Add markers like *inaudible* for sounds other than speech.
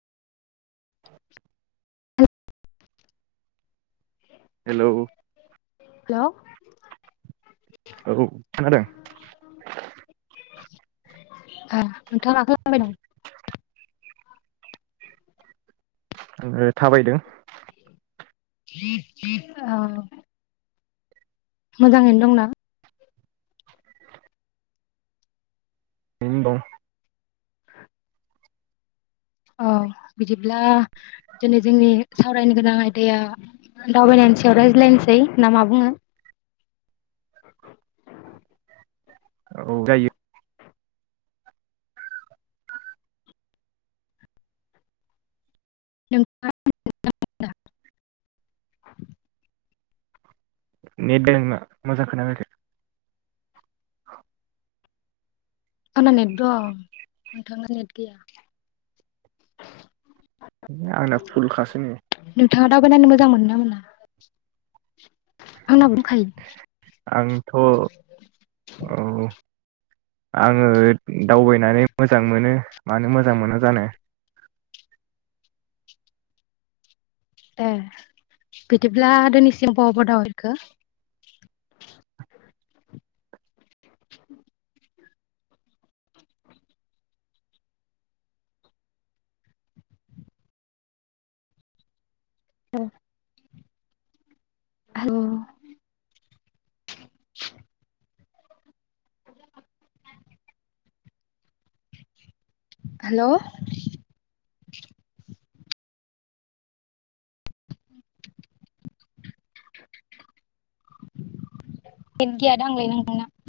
Hello hello औ खोनादों नोंथाङा *unintelligible* आंयो थाबायदों *inaudible* औ मोजाङैनो दंना? नों दं औ बिदिब्ला दिनै जोंनि सावरायनो गोनां आयदाया दावबायनायनि सायाव रायज्लायनोसै ना मा बुङो? औ जायो *unintelligible* नेट दोंना मोजांङै खोना फैयाखै। आंना नेट दं नोंथांना नेट गैया आंना फुलखासो नै नोंथांङा दावबायनो मोजां मोनो ना मोना? आंना दंखायो आंथ' औ आङो दावबायनानै मोजां मोनो मानो मोजां मोना जानो। ए बिदिब्ला दिनैसिम बबाव बबाव दावबायखो? *inaudible* ए औ हेलौ नेट गैया दां लै नोंना।